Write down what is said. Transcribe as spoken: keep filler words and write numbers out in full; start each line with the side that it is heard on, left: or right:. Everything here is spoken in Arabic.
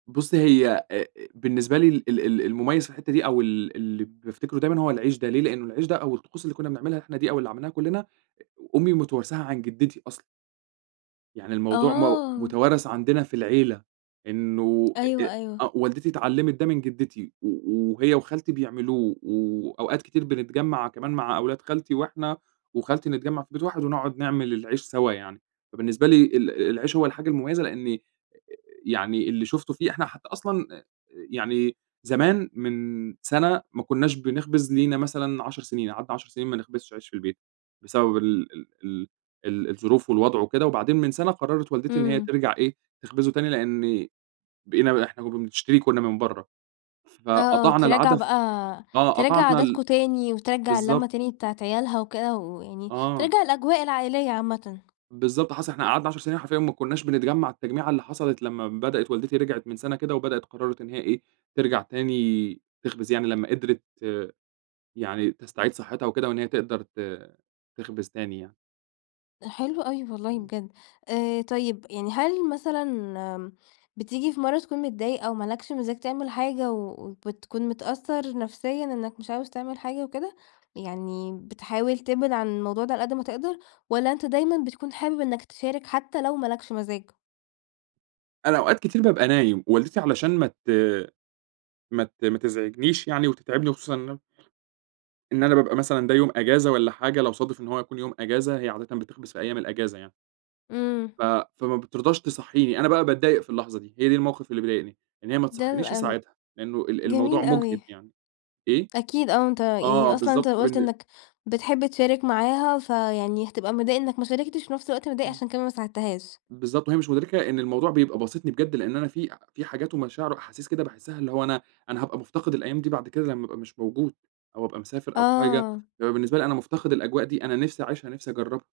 right: بُصّي هي أ أ بالنسبة لي ال ال المميّز في الحتّة دي أو ال اللي بافتكره دايمًا هو العيش ده، ليه؟ لأنه العيش ده أو الطقوس اللي كنّا بنعملها إحنا دي أو اللي عملناها كلّنا أمي متوارثاها عن جدّتي أصلًا. يعني الموضوع مو
left: آه.
right: متوارث عندنا في العيلة إنّه أ
left: أيوه
right: أ
left: أيوه.
right: آه والدتي اتعلّمت ده من جدتي و وهي وخالتي بيعملوه، وأوقات كتير بنتجمّع كمان مع أولاد خالتي، وإحنا وخالتي نتجمع في بيت واحد ونقعد نعمل العيش سوا يعني، فبالنسبة لي ال العيش هو الحاجة المميّزة لأني يعني اللي شُفته فيه إحنا حتّى أصلًا أ يعني زمان من سنة ما كناش بنخبز لينا مثلًا عشر سنين، قعدنا عشر سنين ما نخبزش عيش في البيت، بسبب ال ال ال ال الظروف والوضع وكده، وبعدين من سنة قرّرت والدتي إن هي
left: امم.
right: ترجع إيه تخبزه تاني، لأني بقينا إحنا كنّا بنشتري كنّا من برّه،
left: آه آه،
right: فقطعنا
left: ترجّع
right: العادة ف
left: بقى
right: آه
left: ترجّع
right: قطعنا ال
left: عادتاكم تاني، وترجّع
right: بالضبط.
left: اللّمة تاني بتاعة عيالها وكده، ويعني
right: آه.
left: ترجّع الأجواء العائليّة عامةً.
right: بالضبط حصل، إحنا قعدنا عشر سنين حرفيًا ما كناش بنتجمّع التجميعة اللي حصلت لمّا بدأت والدتي رجعت من سنة كده وبدأت وقرّرت إن هي إيه، ترجع تاني تخبز يعني لمّا قدرت يعني تستعيد صحتها وكده وإن هي تقدر ت تخبز تاني يعني.
left: ده حلو أوي والله بجد، آآ، طيّب يعني هل مثلًا امم، بتيجي في مَرّة تكون متضايق أو مالكش مزاج تعمل حاجة و وبتكون متأثر نفسيًا إنك مش عاوز تعمل حاجة وكده؟ يعني بتحاول تبعد عن الموضوع ده على قدّ ما تقدر، والّا أنت دايمًا بتكون حابب إنك تشارك حتّى لو ما لكش مزاج؟
right: أنا أوقات كتير بابقى نايم، ووالدتي علشان ما ت ما ت ما تزعجنيش يعني وتتعبني وخصوصًا إن أنا إن أنا بابقى مثلًا ده يوم أجازة والّا حاجة لو صادف إن هو يكون يوم أجازة هي عادة بتخبز في أيّام الأجازة يعني.
left: امم.
right: ف فما بترضاش تصحّيني، أنا بقى باتضايق في اللحظة دي. هي دي الموقف اللي بيضايقني، إن هي ما
left: ده
right: تصحينيش
left: لن
right: أساعدها لأنه ال الموضوع
left: جميل
right: مُجهِد
left: أوي.
right: يعني. إيه؟
left: أكيد آه أنت
right: آه
left: يعني أصلًا أنت
right: بالضبط
left: قُلت
right: فبالن
left: إنك بتحب تشارك معاها فيعني هتبقى متضايق إنك ما شاركتش وفي نفس الوقت متضايق
right: امم.
left: عشان كمان ما ساعدتهاش.
right: بالضبط، وهي مش مدركة إن الموضوع بيبقى باسطني بجد، لأن أنا في في حاجات ومشاعر وأحاسيس كده باحسها، اللي هو أنا أنا هابقى مُفتقِد الأيام دي بعد كده لمّا أبقى مش موجود، أو أبقى مسافر أو حاجة،
left: آه.
right: بيبقى بالنسبة لي أنا مُفتقِد الأجواء دي، أنا نِفسي أعيشها، نِفسي أجربها.